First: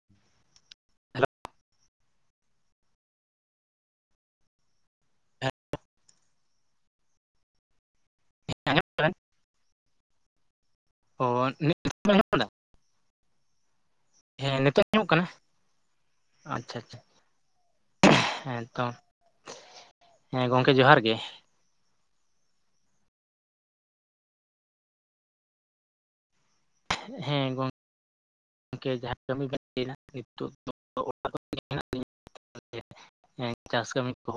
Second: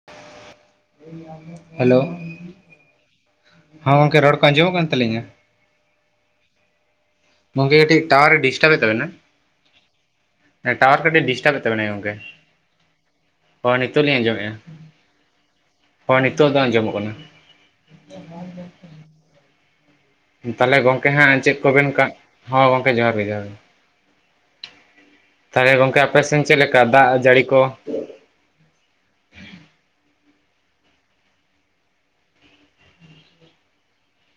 [unintelligible] Hello ᱦᱚᱸ ᱜᱚᱢᱠᱮ ᱨᱚᱲ ᱠᱚ ᱟᱸᱡᱚᱢᱚᱜ ᱠᱟᱱ ᱛᱟᱹᱞᱤᱧᱟ? ᱜᱚᱢᱠᱮ ᱠᱟᱹᱴᱤᱡ ᱴᱟᱣᱟᱨ ᱮ ᱚ ᱰᱤᱥᱴᱟᱨᱵ ᱮᱫ ᱛᱟᱵᱮᱱᱟ ᱴᱟᱣᱟᱨ ᱠᱟᱹᱴᱤᱡ ᱰᱤᱥᱴᱟᱨᱵ ᱮᱫ ᱛᱟᱵᱮᱱᱟ ᱜᱚᱝᱠᱮ ᱦᱳᱭ ᱱᱤᱛᱚᱜ ᱞᱤᱧ ᱟᱸᱡᱚᱢᱮᱫᱼᱟ ᱦᱮᱸ ᱱᱤᱛᱚᱜ ᱟᱸᱡᱚᱢᱚᱜ ᱠᱟᱱᱟ ᱦᱳᱭ ᱱᱤᱛᱳᱜ ᱫᱚ ᱟᱸᱡᱚᱢᱚᱜ ᱠᱟᱱᱟ ᱦᱮᱸᱛᱚ ᱦᱮᱸ ᱛᱟᱦᱚᱞᱮ ᱜᱚᱝᱠᱮ ᱡᱚᱦᱟᱨ ᱜᱮ ᱦᱟᱸᱜ ᱪᱮᱫ ᱠᱚᱵᱮᱱ ᱠᱟᱜ... ᱦᱚ ᱜᱚᱢᱠᱮ ᱡᱚᱦᱟᱨ ᱜᱮ ᱡᱚᱦᱟᱨ ᱛᱟᱦᱚᱞᱮ ᱜᱚᱢᱠᱮ ᱟᱯᱮᱥᱮᱱ ᱪᱮᱫ ᱞᱮᱠᱟ ᱫᱟᱜ ᱡᱟᱹᱲᱤ ᱠᱚ? ᱜᱚᱢᱠᱮ ᱡᱟᱦᱟᱸ ᱠᱟᱹᱢᱤ ᱞᱟᱭᱫᱟ ᱱᱤᱛᱚᱜ ᱫᱚ ᱚᱲᱟᱜ ᱨᱮᱜᱮᱢ ᱦᱮᱱᱟᱜ ᱞᱤᱧᱟᱹ [unintelligible] ᱪᱟᱥ ᱠᱟᱹᱢᱤ ᱠᱚ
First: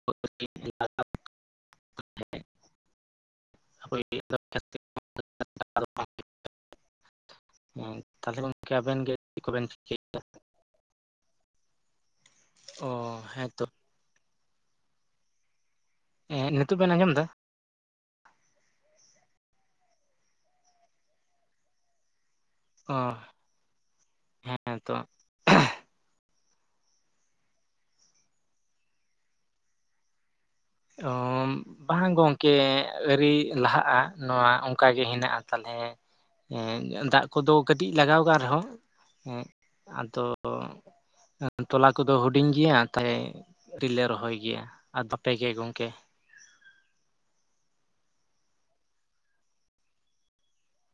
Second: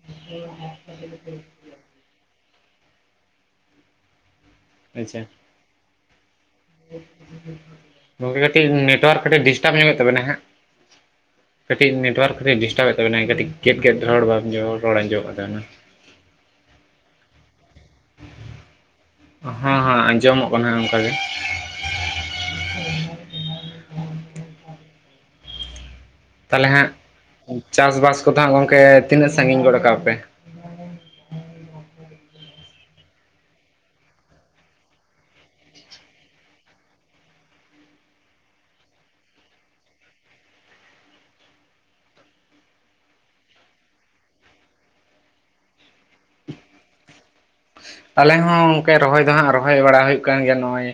[unintelligible] [unintelligible] ᱟᱪᱪᱷᱟ [unintelligible] ᱛᱟᱦᱚᱞᱮ ᱜᱚᱝᱠᱮ ᱠᱟᱹᱴᱤᱡ ᱟᱵᱮᱱ ᱜᱮ ᱱᱮᱴᱚᱣᱟᱨᱠ ᱪᱮᱫ ᱠᱟᱹᱴᱤᱡ ᱠᱚᱵᱮᱱ ᱰᱤᱥᱴᱟᱵᱽ ᱧᱚᱜᱮᱫ ᱪᱤᱠᱟᱹᱭᱮᱫᱟ ᱛᱟᱵᱮᱱᱟ ᱦᱟᱸᱜ ᱠᱟᱹᱴᱤᱡ ᱱᱮᱴᱣᱟᱨᱠ ᱠᱟᱹᱴᱤᱡ ᱚ ᱰᱤᱥᱴᱟᱵᱮᱫ ᱛᱟᱵᱮᱱᱟᱭ ᱠᱟᱹᱴᱤᱡ ᱦᱮᱸᱛᱚ ᱜᱮᱫ ᱜᱮᱫ ᱨᱚᱲ ᱵᱟᱢ ᱟᱸᱡᱚᱢ.. ᱨᱚᱲ ᱟᱸᱡᱚᱢᱚᱜ ᱛᱟᱵᱮᱱᱟ ᱦᱮᱸ ᱱᱤᱛᱚᱜ ᱵᱮᱱ ᱟᱸᱡᱚᱢ ᱮᱫᱟ? ᱦᱮᱸ ᱦᱮᱸ ᱟᱸᱡᱚᱢᱚᱜ ᱠᱟᱱᱟᱜ ᱚᱱᱠᱟ ᱜᱮ ᱚ ᱦᱮᱸ ᱛᱚ ᱛᱟᱦᱚᱞᱮ ᱦᱟᱸᱜ ᱪᱟᱥ-ᱵᱟᱥ ᱠᱚᱫᱚ ᱦᱟᱸᱜ ᱜᱚᱝᱠᱮ ᱛᱤᱱᱟᱹᱜ ᱥᱟᱜᱤᱧ ᱜᱚᱫ ᱟᱠᱟᱜ ᱯᱮ? ᱚᱸᱻ ᱵᱟᱝ ᱜᱚᱝᱠᱮ ᱟᱹᱨᱤ ᱞᱟᱦᱟᱜᱼᱟ ᱱᱚᱣᱟ ᱚᱱᱠᱟᱜᱮ ᱦᱮᱱᱟᱜᱼᱟ ᱛᱟᱞᱦᱮ ᱦᱮᱸ ᱫᱟᱜ ᱠᱚᱫᱚ ᱠᱟᱹᱴᱤᱡ ᱞᱟᱜᱟᱣ ᱠᱟᱱᱟᱱ ᱨᱮᱦᱚᱸ ᱦᱮᱸ ᱟᱫᱚ ᱛᱚᱞᱟ ᱠᱚᱫᱚ ᱦᱩᱰᱤᱧ ᱜᱮᱭᱟ ᱛᱟᱭ ᱟᱣᱨᱤᱞᱮ ᱨᱚᱦᱚᱭ ᱜᱮᱭᱟ ᱟᱨ ᱯᱮᱜᱮ ᱜᱚᱢᱠᱮ ᱟᱞᱮ ᱦᱚᱸ ᱜᱚᱢᱠᱮ ᱨᱚᱦᱚᱭ ᱫᱚ ᱦᱟᱸᱜ ᱨᱚᱦᱚᱭ ᱵᱟᱲᱟ ᱦᱩᱭᱩᱜ ᱠᱟᱱ ᱜᱮᱭᱟ ᱱᱚᱜᱼᱚᱭ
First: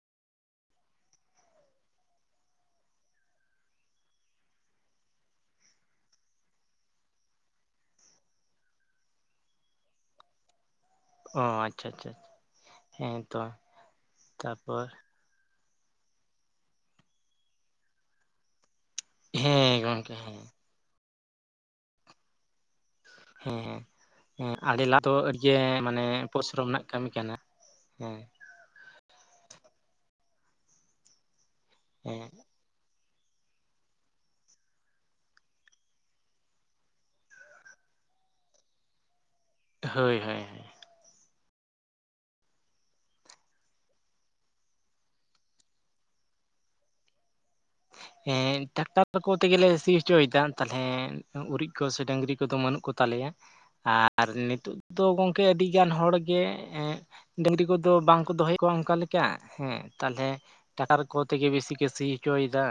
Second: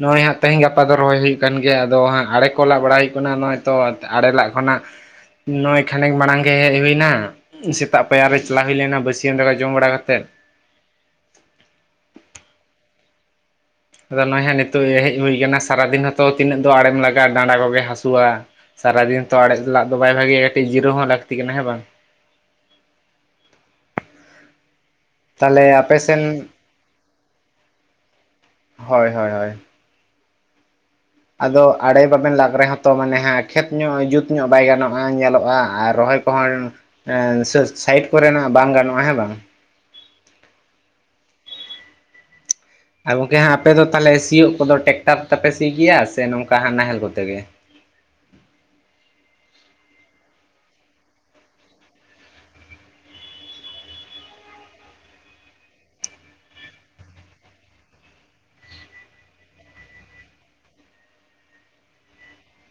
ᱱᱚᱜᱼᱚᱭ ᱦᱟᱸᱜ ᱛᱮᱦᱮᱧ ᱜᱟᱯᱟ ᱫᱚ ᱨᱚᱦᱚᱭ ᱦᱩᱭᱩᱜ ᱠᱟᱱ ᱜᱮᱭᱟ ᱟᱫᱚ ᱦᱟᱸᱜ ᱟᱲᱮ ᱠᱚ ᱞᱟᱜ ᱵᱟᱲᱟᱭ ᱦᱩᱭᱩᱜ ᱠᱟᱱᱟ ᱱᱚᱜᱼᱚᱭ ᱛᱚ ᱟᱲᱮ ᱞᱟᱜ ᱠᱷᱚᱱᱟᱜ ᱱᱚᱜᱼᱚᱭ ᱠᱷᱟᱱᱰᱮᱝ ᱢᱟᱲᱟᱝ ᱜᱮ ᱦᱮᱡ ᱦᱩᱭ ᱮᱱᱟ ᱥᱮᱛᱟᱜ ᱯᱟᱭᱟᱨ ᱨᱮ ᱪᱟᱞᱟᱣ ᱦᱩᱭ ᱞᱮᱱᱟ ᱵᱟᱹᱥᱭᱟᱹᱢ ᱫᱟᱠᱟ ᱡᱚᱢ ᱵᱟᱲᱟ ᱠᱟᱛᱮᱫ ᱚ ᱟᱪᱪᱷᱟ ᱟᱪᱷᱟ ᱦᱮᱸ ᱛᱚ ᱟᱫᱚ ᱱᱚᱜᱼᱚᱭ ᱦᱟᱸᱜ ᱱᱤᱛᱚᱜ ᱛᱟᱨᱯᱚᱨ ᱜᱮ ᱦᱮᱡ ᱦᱩᱭ ᱟᱠᱟᱱᱟ ᱥᱟᱨᱟᱫᱤᱱ ᱦᱚᱸᱛᱚ ᱛᱤᱱᱟᱹᱜ ᱫᱚ ᱟᱲᱮᱢ ᱞᱟᱜᱟᱜᱼᱟ ᱰᱟᱸᱰᱟ ᱠᱚᱜᱮ ᱦᱟᱹᱥᱩᱼᱟ ᱥᱟᱨᱟᱫᱤᱱ ᱛᱚ ᱟᱲᱮ ᱦᱮᱸ ᱞᱟᱜ ᱫᱚ ᱵᱟᱭ ᱜᱚᱝᱠᱮ ᱦᱮᱸ ᱵᱷᱟᱜᱮᱭᱟ ᱠᱟᱹᱴᱤᱡ ᱡᱤᱨᱟᱹᱣ ᱦᱚᱸ ᱞᱟᱹᱠᱛᱤ ᱠᱟᱱᱟ ᱦᱮᱸ ᱵᱟᱝ ᱦᱮᱸ ᱦᱮᱸ ᱟᱲᱮ ᱞᱟᱜ ᱫᱚ ᱟᱹᱰᱤ ᱜᱮ ᱛᱟᱦᱚᱞᱮ ᱟᱯᱮ ᱢᱟᱱᱮ ᱥᱮᱱ ᱯᱚᱨᱤᱥᱨᱚᱢ ᱨᱮᱱᱟᱜ ᱠᱟᱹᱢᱤ ᱠᱟᱱᱟ ᱦᱮᱸ ᱦᱚᱭ ᱦᱚᱭ ᱟᱫᱚ ᱟᱲᱮ ᱦᱮᱸ ᱵᱟᱵᱮᱱ ᱞᱟᱜᱽ ᱨᱮᱦᱚᱸ ᱛᱚ ᱢᱟᱱᱮ ᱦᱟᱸᱜ ᱠᱷᱮᱛ ᱧᱚᱜ ᱡᱩᱛ ᱧᱚᱜ ᱵᱟᱭ ᱜᱟᱱᱚᱜᱼᱟ ᱧᱮᱞᱚᱜᱼᱟ ᱟᱨ ᱨᱚᱦᱚᱭ ᱠᱚᱦᱚᱸ ᱮ ᱥᱟ. ᱥᱟᱭᱤᱴ ᱠᱚᱨᱮᱱᱟᱜ ᱵᱟᱝ ᱜᱟᱱᱚᱜᱼᱟ ᱦᱮᱸ ᱵᱟᱝ ᱦᱳᱭ ᱦᱳᱭ ᱟᱨ ᱜᱚᱝᱠᱮ ᱦᱟᱜ ᱟᱯᱮ ᱫᱚ ᱛᱟᱦᱚᱞᱮ ᱥᱤᱭᱳᱜ ᱠᱚᱫᱚ ᱴᱮᱠᱴᱟᱨ ᱛᱮᱯᱮ ᱥᱤᱭ ᱜᱮᱭᱟ ᱥᱮ ᱱᱚᱝᱠᱟᱜ ᱱᱟᱦᱮᱞ ᱠᱚᱛᱮ ᱜᱮ ᱮᱸ ᱴᱟᱠᱴᱟᱨ ᱠᱚ ᱛᱮᱜᱮᱞᱮ ᱥᱤ ᱦᱚᱪᱚᱭ ᱫᱟ ᱛᱟᱞᱦᱮ ᱩᱨᱤᱡ ᱠᱚ ᱥᱮ ᱰᱟᱹᱝᱨᱤ ᱠᱚᱫᱚ ᱵᱟᱹᱱᱩᱜ ᱠᱚ ᱛᱟᱞᱮᱭᱟ ᱟᱨ ᱱᱤᱛᱚᱜ ᱫᱚ ᱜᱚᱢᱠᱮ ᱟᱹᱰᱤᱜᱟᱱ ᱦᱚᱲ ᱜᱮ ᱰᱟᱹᱝᱨᱤ ᱠᱚᱫᱚ ᱵᱟᱝᱠᱚ ᱫᱚᱦᱚᱭᱮᱫ ᱠᱚᱣᱟ ᱚᱱᱠᱟ ᱞᱮᱠᱟ ᱦᱮᱸ ᱛᱟᱞᱦᱮ ᱴᱟᱠᱟᱨ ᱠᱚ ᱛᱮᱜᱮ ᱵᱮᱥᱤ ᱠᱚ ᱥᱤ ᱪᱚᱭᱫᱟ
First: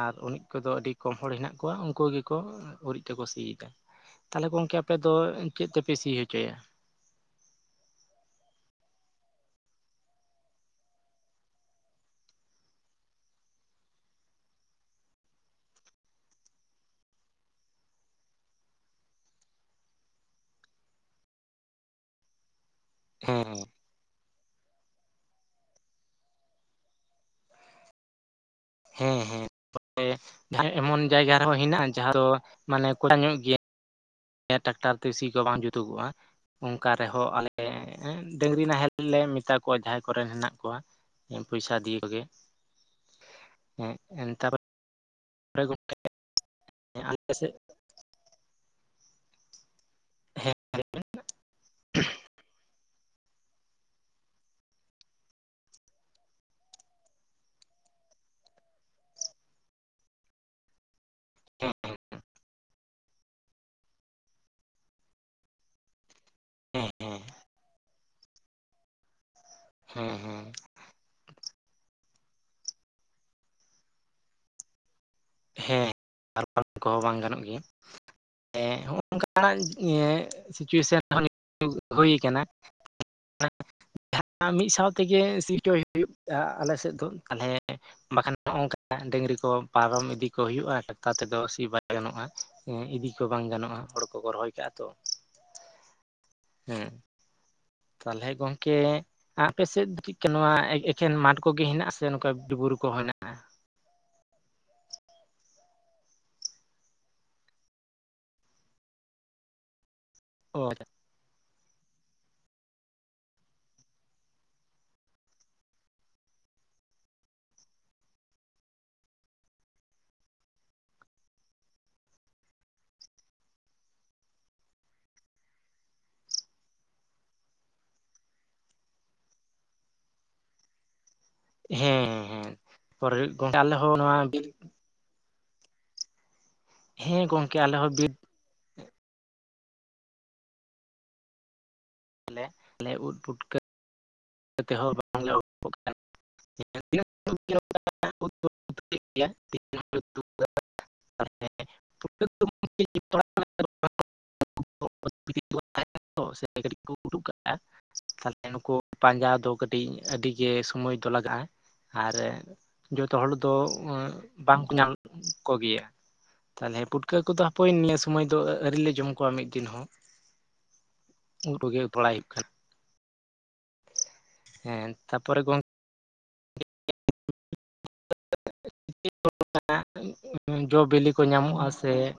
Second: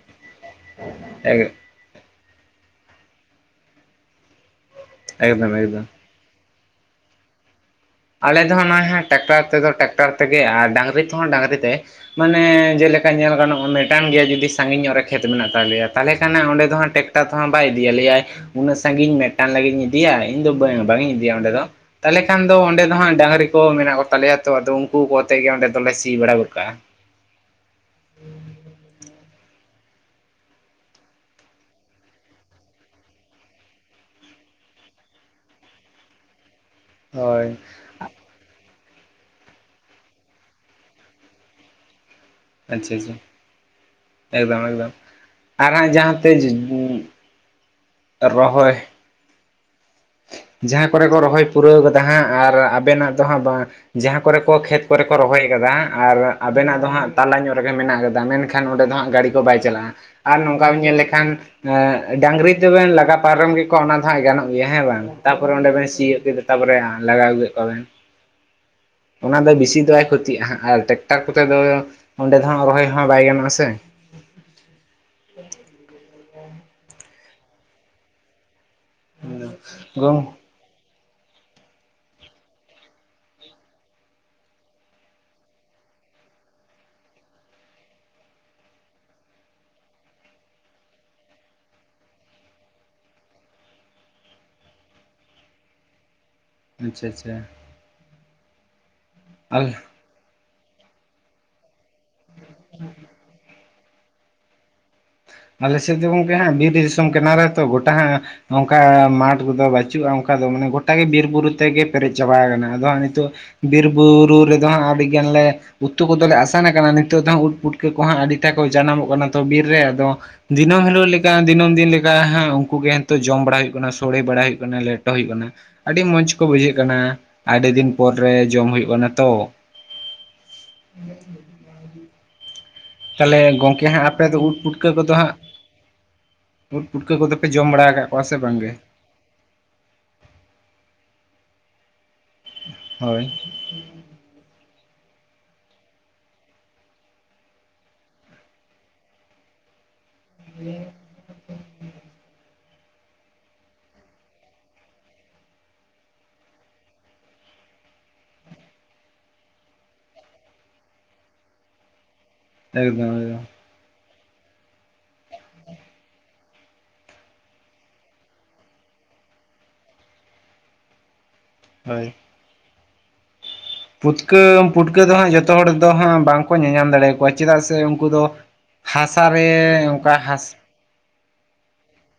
ᱟᱨ ᱩᱨᱤᱡ ᱠᱚᱫᱚ ᱟᱹᱰᱤ ᱠᱚᱢ ᱦᱚᱲ ᱦᱮᱱᱟᱜ ᱠᱚᱣᱟ ᱩᱱᱠᱩ ᱜᱮ ᱠᱚ ᱩᱨᱤᱡ ᱛᱮᱠᱚ ᱥᱤᱫᱟ ᱛᱟᱦᱚᱞᱮ ᱜᱚᱝᱠᱮ ᱟᱯᱮ ᱫᱚ ᱮᱠᱫᱚᱢ ᱪᱮᱫ ᱮᱠᱫᱚᱢ ᱛᱮᱯᱮ ᱥᱤ ᱦᱚᱪᱚᱭᱟ ᱟᱞᱮ ᱫᱚ ᱦᱟᱸᱜ ᱱᱚᱜᱼᱚᱭ ᱦᱟᱸᱜ ᱴᱟᱠᱴᱟᱨ ᱛᱮᱫᱚ ᱴᱟᱠᱴᱟᱨ ᱛᱮᱜᱮ ᱟᱨ ᱰᱟᱝᱨᱤ ᱛᱮᱦᱚᱸ ᱰᱟᱝᱨᱤ ᱛᱮ ᱢᱟᱱᱮ ᱡᱮᱞᱮᱠᱟ ᱧᱮᱞ ᱜᱟᱱᱚᱜᱼᱟ ᱢᱮᱴᱟᱱ ᱜᱮᱭᱟ ᱡᱩᱫᱤ ᱥᱟᱺᱜᱤᱧ ᱧᱚᱜ ᱨᱮ ᱠᱷᱮᱛ ᱢᱮᱱᱟᱜ ᱛᱟᱞᱮᱭᱟ ᱛᱟᱦᱚᱞᱮ ᱠᱷᱟᱱᱮ ᱚᱸᱰᱮ ᱫᱚ ᱦᱟᱸᱜ ᱴᱮᱠ ᱴᱟ ᱛᱮᱦᱚᱸ ᱵᱟᱭ ᱤᱫᱤᱭᱟ ᱞᱟᱹᱭᱟᱭ ᱩᱱᱟᱹᱜ ᱥᱟᱺᱜᱤᱧ ᱢᱤᱫᱴᱟᱝ ᱞᱟᱹᱜᱤᱫ ᱤᱧ ᱤᱫᱤᱭᱟ ᱤᱧ ᱫᱚ ᱵᱟᱝ ᱵᱟᱝᱤᱧ ᱤᱫᱤᱭᱟ ᱚᱸᱰᱮ ᱫᱚ ᱛᱟᱦᱚᱞᱮ ᱠᱷᱟᱱ ᱫᱚ ᱚᱸᱰᱮ ᱚᱜ-ᱚᱭ ᱰᱟᱝᱨᱤ ᱦᱮᱸ ᱠᱚ ᱢᱮᱱᱟᱜ ᱠᱚᱛᱟᱞᱮᱭᱟ ᱛᱚ ᱟᱫᱚ ᱩᱱᱠᱩ ᱠᱚᱛᱮ ᱜᱮ ᱚᱸᱰᱮ ᱫᱚᱞᱮ ᱥᱤ ᱵᱟᱲᱟ ᱜᱚᱫ ᱠᱟᱜᱼᱟ ᱦᱮᱸ ᱦᱮᱸ ᱮᱢᱚᱱ ᱡᱟᱭᱜᱟ ᱨᱮᱦᱚᱸ ᱦᱮᱱᱟᱜᱼᱟ ᱡᱟᱦᱟᱸ ᱫᱚ ᱢᱟᱱᱮ ᱠᱚᱪᱟ ᱧᱚᱜ ᱜᱮᱭᱟ ᱴᱟᱠᱴᱟᱨ ᱛᱮ ᱥᱤ ᱠᱚ ᱵᱟᱝ ᱡᱩᱛᱩᱜᱚᱜᱼᱟ ᱚᱱᱠᱟ ᱨᱮᱦᱚᱸ ᱦᱳᱭ ᱟᱞᱮ ᱮ ᱰᱟᱹᱝᱨᱤ ᱱᱟᱦᱮᱞ ᱞᱮ ᱢᱮᱛᱟ ᱠᱚᱣᱟ ᱡᱟᱦᱟᱸᱭ ᱠᱚᱨᱮᱱ ᱦᱮᱱᱟᱜ ᱠᱚᱣᱟ ᱯᱚᱭᱥᱟ ᱫᱤᱭᱮ ᱠᱚᱜᱮ ᱟᱪᱪᱷᱟ ᱟᱪᱪᱷᱟ ᱦᱮᱸ ᱮᱠᱫᱚᱢ ᱛᱟᱯᱚᱨᱮ ᱮᱠᱫᱚᱢ ᱟᱨ ᱦᱟᱸᱜ ᱡᱟᱦᱟᱸᱛᱮ ᱟᱞᱮ ᱥᱮᱫ ᱨᱚᱦᱚᱭ ᱦᱮᱸ ᱡᱟᱦᱟᱸ ᱠᱚᱨᱮ ᱠᱚ ᱨᱚᱦᱚᱭ ᱯᱩᱨᱟᱹᱣ ᱠᱟᱫᱟ ᱦᱟᱸᱜ ᱟᱨ ᱟᱵᱮᱱᱟᱜ ᱫᱚ ᱦᱟᱸᱜ ᱵᱟ ᱡᱟᱦᱟᱸ ᱠᱚᱨᱮ ᱠᱚ ᱠᱷᱮᱛ ᱠᱚᱨᱮ ᱠᱚ ᱨᱚᱦᱚᱭ ᱠᱟᱫᱟ ᱟᱨ ᱟᱵᱮᱱᱟᱜ ᱫᱚ ᱦᱟᱸᱜ ᱛᱟᱞᱟ ᱧᱚᱜ ᱨᱮᱜᱮ ᱢᱮᱱᱟᱜ ᱠᱟᱫᱟ ᱢᱮᱱ ᱮᱱᱠᱷᱟᱱ ᱚᱸᱰᱮ ᱫᱚ ᱦᱟᱸᱜ ᱜᱟᱹᱰᱤ ᱠᱚ ᱵᱟᱭ ᱪᱟᱞᱟᱜᱼᱟ ᱟᱨ ᱱᱚᱝᱠᱟᱢ ᱧᱮᱞ ᱞᱮᱠᱷᱟᱱ ᱰᱟᱝᱨᱤ ᱛᱮᱵᱮᱱ ᱞᱟᱜᱟ ᱯᱟᱨᱚᱢ ᱠᱮᱫᱠᱚᱣᱟ ᱚᱱᱟ ᱫᱚ ᱦᱟᱸᱜ ᱜᱟᱱᱚᱜ ᱜᱮᱭᱟ ᱦᱮᱸ ᱵᱟᱝ ᱛᱟᱯᱚᱨᱮ ᱚᱸᱰᱮ ᱵᱮᱱ ᱥᱤᱭᱳᱜ ᱠᱮᱫᱟ ᱛᱟᱯᱚᱨᱮ ᱦᱮᱸ ᱦᱮᱸ ᱞᱟᱜᱟ ᱟᱹᱜᱩ ᱠᱮᱫ ᱠᱚᱣᱟᱵᱮᱱ ᱚᱱᱟ ᱫᱚ ᱵᱮᱥᱤ ᱫᱚ ᱵᱟᱭ ᱦᱮᱸ ᱠᱷᱚᱛᱤᱜᱼᱟ ᱦᱮᱸ ᱦᱟᱜ ᱟᱨ ᱴᱟᱠᱴᱟᱨ ᱠᱚᱛᱮ ᱫᱚ ᱚᱸᱰᱮ ᱫᱚᱦᱟᱸᱜ ᱨᱚᱦᱚᱭ ᱦᱚᱸ ᱵᱟᱭ ᱜᱟᱱᱚᱜᱼᱟ ᱥᱮ ᱦᱮᱸ ᱟᱨ ᱯᱟᱨᱚᱢ ᱠᱚᱦᱚᱸ ᱵᱟᱝ ᱜᱟᱱᱚᱜ ᱜᱮᱭᱟ ᱮ ᱦᱚᱜ ᱚᱱᱠᱟᱱᱟᱜ ᱮ ᱜᱚᱝ ᱥᱤᱪᱩᱭᱮᱥᱚᱱ [unintelligible] ᱦᱩᱭ ᱠᱟᱱᱟ ᱡᱟᱦᱟᱸ ᱢᱤᱫ ᱥᱟᱶ ᱛᱮᱜᱮ ᱥᱤ ᱪᱚᱭ ᱦᱩᱭᱩᱜ ᱟ ᱟᱞᱮᱥᱮᱫ ᱫᱚ ᱛᱟᱦᱚᱞᱮ ᱵᱟᱠᱷᱟᱱ ᱱᱚᱜᱝᱠᱟ ᱰᱟᱹᱝᱨᱤ ᱠᱚ ᱯᱟᱨᱚᱢ ᱤᱫᱤ ᱠᱚ ᱦᱩᱭᱩᱜᱼᱟ ᱴᱟᱠᱴᱟᱨ ᱛᱮᱫᱚ ᱥᱤ ᱵᱟᱭ ᱜᱟᱱᱚᱜᱼᱟ ᱮ ᱤᱫᱤ ᱠᱚ ᱵᱟᱝ ᱜᱟᱱᱚᱜᱼᱟ ᱦᱳᱲᱳ ᱠᱚᱠᱚ ᱨᱚᱦᱚᱭ ᱠᱟᱜᱼᱟ ᱛᱚ ᱟᱪᱪᱷᱟ ᱟᱪᱪᱷᱟ ᱛᱟᱦᱚᱞᱮ ᱜᱚᱝᱠᱮ ᱟᱞ ᱟᱯᱮᱥᱮᱫ ᱫᱚ ᱠᱤ ᱱᱚᱣᱟ ᱮᱠᱷᱮᱱ ᱢᱟᱴᱷ ᱠᱚ ᱜᱮ ᱦᱮᱱᱟᱜ-ᱟ ᱥᱮ ᱪᱮ ᱱᱚᱝᱠᱟ ᱵᱤᱨ ᱵᱩᱨᱩ ᱠᱚ ᱦᱮᱱᱟᱜ-ᱟ ᱟᱞᱮ ᱥᱮᱫ ᱫᱚ ᱜᱚᱝᱠᱮ ᱦᱟᱜ ᱵᱤᱨ ᱫᱤᱥᱚᱢ ᱠᱟᱱᱟ ᱞᱮ ᱛᱚ ᱜᱚᱴᱟ ᱦᱟᱸᱜ ᱚᱱᱠᱟ ᱢᱟᱴᱷ ᱫᱚ ᱵᱟᱹᱪᱩᱜᱼᱟ ᱚᱱᱼᱼ ᱚᱠᱟ ᱫᱚ ᱚ ᱢᱟᱱᱮ ᱜᱚᱴᱟᱜ ᱜᱮ ᱵᱤᱨ ᱵᱩᱨᱩ ᱛᱮᱜᱮ ᱯᱮᱡ ᱪᱟᱵᱟ ᱟᱠᱟᱱᱟ ᱟᱫᱚ ᱦᱟᱜ ᱱᱤᱛᱚᱜ ᱵᱤᱨ ᱵᱩᱨᱩ ᱨᱮᱫᱚ ᱦᱟᱸᱜ ᱟᱹᱰᱤᱜᱟᱱ ᱞᱮ ᱩᱛᱩ ᱠᱚᱫᱚ ᱞᱮ ᱟᱥᱟᱱ ᱟᱠᱟᱱᱟ ᱱᱤᱛᱚᱜ ᱫᱚ ᱩᱫ ᱯᱩᱴᱠᱟᱹ ᱠᱚᱦᱚᱸ ᱟᱹᱰᱤ ᱴᱟᱠᱚ ᱡᱟᱱᱟᱢᱚᱜ ᱠᱟᱱᱟ ᱛᱚ ᱵᱤᱨ ᱨᱮ ᱟᱫᱚ ᱫᱤᱹ ᱦᱤᱞᱳᱜ ᱞᱮᱠᱟ ᱫᱤᱹᱢ ᱫᱤᱱ ᱞᱮᱠᱟ ᱦᱮᱸ ᱩᱱᱠᱩ ᱜᱮᱚ ᱡᱚᱢ ᱵᱟᱲᱟ ᱦᱩᱭᱩᱜ ᱠᱟᱱᱟ ᱥᱳᱲᱮ ᱵᱟᱲᱟ ᱦᱩᱭᱩᱜ ᱠᱟᱱᱟ ᱞᱮᱴᱚ ᱦᱩᱭᱩᱜ ᱠᱟᱱᱟ ᱾ ᱟᱹᱰᱤ ᱢᱚᱸᱡᱽ ᱠᱚ ᱵᱩᱡᱷᱟᱹᱜ ᱠᱟᱱᱟ ᱟᱹᱰᱤ ᱫᱤᱱ ᱯᱚᱨ ᱨᱮ ᱡᱚᱢ ᱦᱩᱭᱩᱜ ᱠᱟᱱᱟ ᱛᱚ ᱦᱮᱸ ᱦᱮᱸ ᱛᱟᱯᱚᱨᱮ ᱛᱟᱦᱞᱮ ᱜᱚᱝᱠᱮ ᱟᱞᱮ ᱜᱚᱢᱠᱮ ᱦᱚᱸ ᱦᱟᱸᱜ ᱟᱯᱮ ᱱᱚᱣᱟ ᱫᱚ ᱩᱫ ᱯᱩᱴᱠᱟᱹ ᱠᱚ ᱫᱚ ᱦᱟᱸᱜ ᱩᱫ ᱯᱩᱴᱠᱟᱹ ᱠᱚ ᱦᱮᱸ ᱫᱚ ᱯᱮ ᱜᱚᱝᱠᱮ ᱡᱚᱢ ᱟᱞᱮ ᱵᱟᱲᱟ ᱦᱚᱸ ᱟᱠᱟᱫ ᱵᱤᱨ ᱠᱚᱣᱟ ᱥᱮ ᱵᱟᱝ ᱜᱮ ᱟᱞᱮ ᱟᱞᱮ ᱩᱫ ᱦᱳᱭ ᱯᱩᱴᱠᱟᱹ ᱛᱮᱦᱚᱸ [unintelligible] [unintelligible] [inaudible] [unintelligible] [inaudible] [inaudible] ᱥᱮ ᱠᱟᱹᱴᱤᱡ ᱠᱚ ᱩᱰᱩᱠ ᱠᱟᱜᱼᱟ ᱛᱟᱦᱚᱞᱮ ᱱᱩᱠᱩ ᱯᱟᱸᱡᱟ ᱫᱚ ᱠᱟᱹᱴᱤᱡ ᱟᱹᱰᱤ ᱜᱮ ᱥᱚᱢᱚᱭ ᱛᱚ ᱞᱟᱜᱟᱜᱼᱟ ᱟᱨ ᱮᱠᱫᱚᱢ ᱡᱚᱛᱚ ᱦᱚᱲ ᱮᱠᱫᱚᱢ ᱫᱚ ᱟᱸ ᱵᱟᱝᱠᱚ ᱧᱟᱢ ᱠᱚᱜᱮᱭᱟ ᱛᱟᱦᱚᱞᱮ ᱯᱩᱴᱠᱟᱹ ᱠᱚ ᱫᱚ ᱦᱟᱯᱮᱭ ᱱᱤᱭᱟᱹ ᱥᱚᱢᱚᱭ ᱫᱚ ᱟᱹᱣᱨᱤᱮ ᱡᱚᱢ ᱠᱚᱣᱟ ᱢᱤᱫ ᱫᱤᱱ ᱦᱚᱸ ᱾ [inaudible] [inaudible] ᱜᱮ ᱦᱳᱭ ᱵᱟᱲᱟᱭ ᱦᱩᱭᱩᱜ ᱠᱷᱟᱱ ᱾ ᱯᱩᱴᱠᱟᱹ ᱦᱮᱸ ᱯᱩᱴᱠᱟᱹ ᱫᱚ ᱦᱟᱸᱜ ᱛᱟᱯᱚᱨᱮ ᱡᱚᱛᱚ ᱦᱚᱲ ᱜᱚᱝᱠᱮ ᱫᱚ ᱦᱟᱸᱜ ᱵᱟᱝ ᱵᱟ ᱠᱚ ᱧᱮᱧᱟᱢ ᱫᱟᱲᱮ ᱟᱠᱚᱣᱟ ᱪᱮᱫᱟᱜ ᱥᱮ ᱩᱱᱠᱩ ᱫᱚ ᱦᱟᱥᱟ ᱨᱮ ᱚᱱᱠᱟ ᱦᱟᱥᱟ ᱡᱚ ᱵᱤᱞᱤ ᱠᱚ ᱧᱟᱢᱚᱜᱼᱟ ᱥᱮ [inaudible]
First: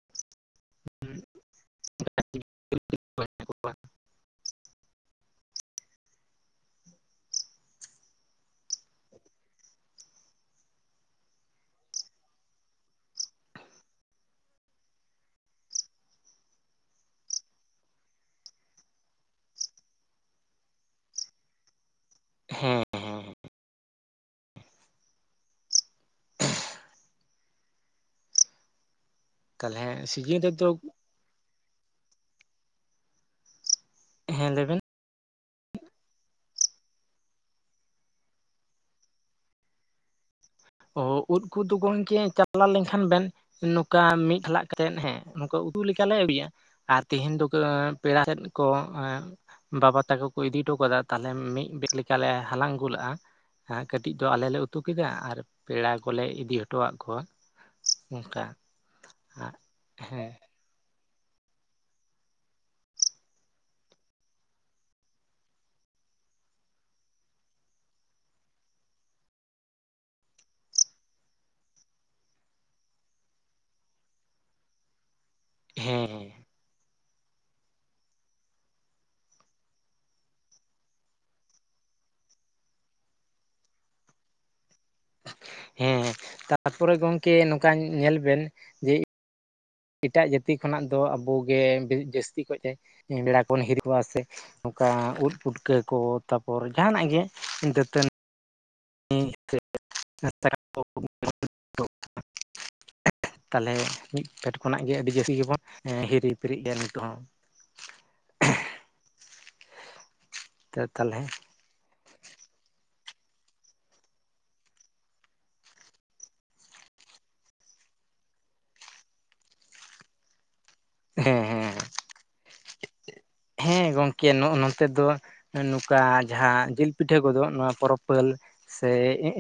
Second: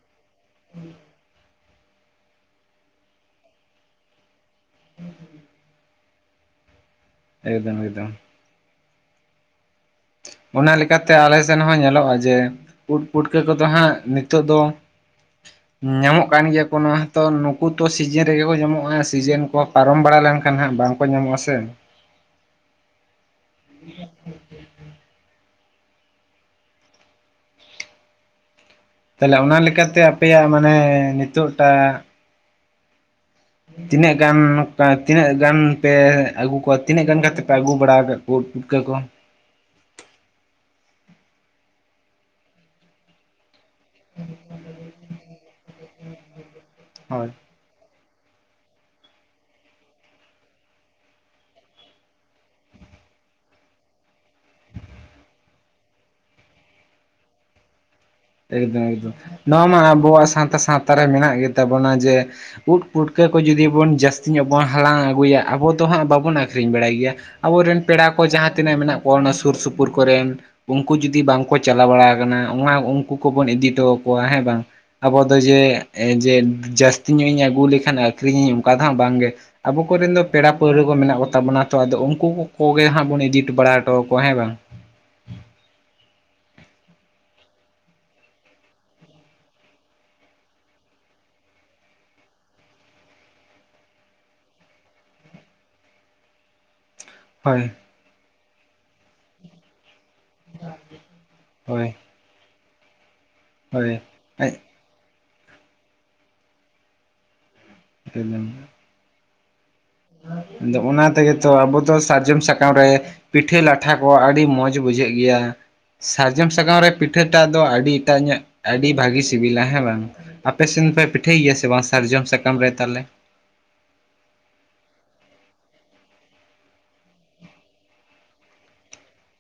[unintelligible] [inaudible] ᱮᱠᱫᱚᱢ ᱮᱠᱫᱚᱢ ᱚᱱᱟ ᱞᱮᱠᱟᱛᱮ ᱟᱞᱮ ᱥᱮᱱ ᱦᱚᱸ ᱧᱮᱞᱚᱜᱼᱟ ᱡᱮ ᱩᱫ ᱯᱩᱴᱠᱟᱹ ᱠᱚ ᱫᱚ ᱦᱟᱸᱜ ᱱᱤᱛᱚᱜ ᱫᱚ ᱧᱟᱢᱚᱜ ᱠᱟᱱ ᱜᱮᱭᱟ ᱠᱚ ᱱᱚᱣᱟ ᱛᱚ ᱱᱩᱠᱩ ᱛᱚ ᱥᱤᱡᱤᱱ ᱨᱮ ᱜᱮ ᱠᱚ ᱧᱟᱢᱚᱜᱼᱟ ᱥᱤᱡᱮᱱ ᱠᱚ ᱯᱟᱨᱚᱢ ᱵᱟᱲᱟ ᱞᱮᱱᱠᱷᱟᱱ ᱦᱟᱸᱜ ᱵᱟᱝ ᱠᱚ ᱧᱟᱢᱚᱜᱼᱟ ᱥᱮ ᱾ ᱦᱮᱸ ᱦᱮᱸ [inaudible] ᱛᱟᱦᱚᱞᱮ ᱚᱱᱟ ᱞᱮᱠᱟ ᱛᱮ ᱛᱟᱦᱚᱞᱮ ᱥᱤᱡᱤᱱ ᱟᱯᱮᱭᱟᱜ ᱨᱮᱫᱚ ᱢᱟᱱᱮ ᱱᱤᱛᱳᱜ ᱴᱟᱜ ᱛᱤᱱᱟᱹᱜ ᱜᱟᱱ ᱦᱮᱸ ᱞᱟᱹᱭ ᱵᱮᱱ ᱱᱚᱠᱟ ᱛᱤᱱᱟᱹᱜ ᱜᱟᱱ ᱯᱮ ᱟᱹᱜᱩ ᱠᱚᱣᱟ ᱛᱤᱱᱟᱹᱜ ᱜᱟᱱ ᱠᱟᱛᱮᱫ ᱯᱮ ᱟᱹᱜᱩ ᱵᱟᱲᱟ ᱟᱠᱟᱫ ᱠᱚᱣᱟ ᱩᱫ ᱯᱩᱴᱠᱟᱹ ᱠᱚ? ᱚ ᱩᱫ ᱠᱚᱫᱚ ᱜᱚᱢᱠᱮ ᱪᱟᱞᱟᱣ ᱞᱮᱱᱠᱷᱟᱱ ᱵᱮᱱ ᱱᱩ ᱝᱠᱟ ᱢᱤᱫ ᱞᱟᱜ ᱠᱟᱛᱮᱫ ᱦᱮᱸ ᱱᱚᱝᱠᱟ ᱩᱛᱩ ᱞᱮᱠᱟᱞᱮ ᱟᱹᱜᱩᱭᱟ ᱟᱨ ᱦᱳᱭ ᱛᱮᱦᱤᱧ ᱫᱚ ᱯᱮᱲᱟ ᱥᱮᱫ ᱠᱚ ᱮᱸ ᱵᱟᱵᱟ ᱛᱟᱠᱚ ᱠᱚ ᱤᱫᱤ ᱦᱚᱴᱚ ᱠᱟᱫᱟ ᱛᱟᱦᱚᱞᱮ ᱢᱤᱫ ᱵᱮᱜᱽ ᱞᱮᱠᱟ ᱞᱮ ᱦᱟᱞᱟᱝ ᱟᱹᱜᱩ ᱞᱟᱜ-ᱟ ᱠᱟᱹᱴᱤᱡ ᱫᱚ ᱟᱞᱮᱞ ᱞᱮ ᱩᱛᱩ ᱠᱮᱫᱟ ᱟᱨ ᱯᱮᱲᱟ ᱠᱚ ᱞᱮ ᱤᱫᱤ ᱦᱚᱴᱚ ᱟᱫ ᱠᱚᱣᱟ ᱾ ᱮᱠᱫᱚᱢ ᱮᱠᱫᱚᱢ ᱱᱚᱣᱟ ᱢᱟ ᱟᱵᱚᱣᱟᱜ ᱦᱮᱸ ᱥᱟᱱᱛᱟᱲ ᱥᱟᱶᱛᱟ ᱨᱮ ᱢᱮᱱᱟᱜ ᱜᱮᱛᱟ ᱵᱚᱱᱟ ᱡᱮ ᱩᱫ ᱯᱩᱴᱠᱟᱹ ᱠᱚ ᱡᱩᱫᱤ ᱵᱚᱱ ᱡᱟᱹᱥᱛᱤ ᱧᱚᱜ ᱵᱚᱱ ᱦᱟᱞᱟᱝ ᱟᱹᱜᱩᱭᱟ ᱟᱵᱚ ᱫᱚ ᱦᱟᱸᱜ ᱵᱟᱵᱚᱱ ᱟᱹᱠᱷᱨᱤᱧ ᱵᱟᱲᱟᱭ ᱜᱮᱭᱟ ᱾ ᱟᱵᱚᱨᱮᱱ ᱯᱮᱲᱟ ᱠᱚ ᱡᱟᱦᱟᱸ ᱛᱤᱱᱟᱹᱜ ᱢᱮᱱᱟᱜ ᱠᱚᱣᱟ ᱚᱱᱟ ᱥᱩᱨ ᱥᱩᱯᱩᱨ ᱠᱚᱨᱮᱱ ᱩᱱᱠᱩ ᱡᱩᱫᱤ ᱵᱟᱝ ᱠᱚ ᱪᱟᱞᱟᱣ ᱵᱟᱲᱟ ᱟᱠᱟᱱᱟ ᱚᱱᱟ ᱩᱱ ᱩᱱᱠᱩ ᱠᱚᱵᱚᱱ ᱤᱫᱤ ᱦᱚᱴᱚ ᱟᱠᱚᱣᱟ ᱦᱮᱸ ᱵᱟᱝ ᱟᱵᱚ ᱫᱚ ᱡᱮ ᱦᱮᱸ ᱡᱮ ᱡᱟᱹᱥ ᱟᱹᱛᱤ ᱧᱚᱜ ᱤᱧ ᱟᱹᱜᱩ ᱞᱮᱠᱷᱟᱱ ᱟᱹᱠᱷᱨᱤᱧ ᱤᱧ ᱚᱱᱠᱟ ᱫᱚ ᱦᱟᱜ ᱵᱟᱝ ᱜᱮ ᱟᱵᱚ ᱠᱚᱨᱮᱱ ᱫᱚ ᱯᱮᱲᱟ ᱯᱟᱹᱲᱦᱟᱹ ᱠᱚ ᱢᱮᱱᱟᱜ ᱠᱚᱛᱟ ᱵᱚᱱᱟ ᱛᱚ ᱟᱫᱚ ᱩᱱᱠᱩ ᱠᱚᱜᱮ ᱦᱟᱸᱜ ᱵᱚᱱ ᱤᱫᱤ ᱦᱚᱴᱚ ᱵᱟᱲᱟ ᱦᱚᱴᱚ ᱟᱠᱚᱣᱟ ᱦᱮᱸ ᱵᱟᱝ? ᱦᱮᱸ ᱛᱟᱯᱚᱨᱮ ᱜᱚᱝᱠᱮ ᱱᱚᱝᱠᱟ ᱧᱮᱞ ᱵᱮᱱ ᱡᱮ ᱮᱴᱟᱜ ᱡᱟᱹᱛᱤ ᱠᱷᱚᱱᱟᱜ ᱫᱚ ᱟᱵᱚ ᱜᱮ ᱡᱟᱹᱥᱛᱤ ᱠᱷᱚᱱ ᱮ ᱵᱮᱲᱟ ᱠᱚᱵᱚᱱ ᱦᱤᱨᱤ ᱠᱚᱣᱟ ᱥᱮ ᱚᱠᱟ ᱩᱫ ᱯᱩᱴᱠᱟᱹ ᱠᱚ ᱛᱟᱨᱯᱚᱨ ᱡᱟᱦᱟᱱᱟᱜ ᱜᱮ ᱦᱳᱭ ᱫᱟᱹᱛᱟᱹᱱ ᱦᱳᱭ [unintelligible] ᱛᱟᱞᱦᱮ ᱦᱳᱭ ᱢᱤᱫ ᱯᱷᱮᱰ ᱠᱷᱚᱱᱟᱜ ᱜᱮ ᱟᱹᱰᱤ ᱡᱟᱹᱥᱛᱤ ᱜᱮᱵᱚᱱ ᱦᱤᱨᱤ ᱦᱤᱯᱨᱤ ᱞᱮᱭᱟ ᱱᱤᱛᱳᱜ ᱦᱚᱸ ᱾ [unintelligible] ᱟᱫᱚ ᱚᱱᱟ ᱛᱟᱦᱚᱞᱮ ᱛᱮᱜᱮ ᱟᱵᱚ ᱫᱚ ᱥᱟᱨᱡᱚᱢ ᱥᱟᱠᱟᱢ ᱨᱮ ᱯᱤᱴᱷᱟᱹ ᱞᱟᱴᱷᱟ ᱠᱚ ᱟᱹᱰᱤ ᱢᱚᱸᱡᱽ ᱵᱩᱡᱷᱟᱹᱜ ᱜᱮᱭᱟ ᱾ ᱥᱟᱨᱡᱚᱢ ᱥᱟᱠᱟᱢ ᱨᱮ ᱯᱤᱴᱷᱟᱹᱴᱟᱜ ᱫᱚ ᱟᱹᱰᱤ ᱮᱴᱟᱜ ᱧᱟᱹᱜ ᱟᱹᱰᱤ ᱵᱷᱟᱹᱜᱤ ᱥᱤᱵᱤᱞᱟ ᱦᱮᱸ ᱵᱟᱝ ᱾ ᱟᱯᱮ ᱥᱮᱱ ᱯᱮ ᱯᱤᱴᱷᱟᱹᱭ ᱦᱮᱸ ᱜᱮᱭᱟ ᱥᱮ ᱦᱮᱸ ᱵᱟᱝ ᱥᱟᱨᱡᱚᱢ ᱥᱟᱠᱟᱢ ᱨᱮ ᱛᱟᱦᱞᱮ? ᱦᱮᱸ ᱜᱚᱝᱠᱮ ᱱᱚᱜᱼ ᱱᱚᱛᱮ ᱫᱚ ᱱᱚᱝᱠᱟ ᱡᱟᱦᱟᱸ ᱡᱤᱞ ᱯᱤᱴᱷᱟᱹ ᱠᱚᱫᱚ ᱱᱚᱣᱟ ᱯᱚᱨᱚᱵᱽ ᱯᱟᱹᱞ ᱥᱮ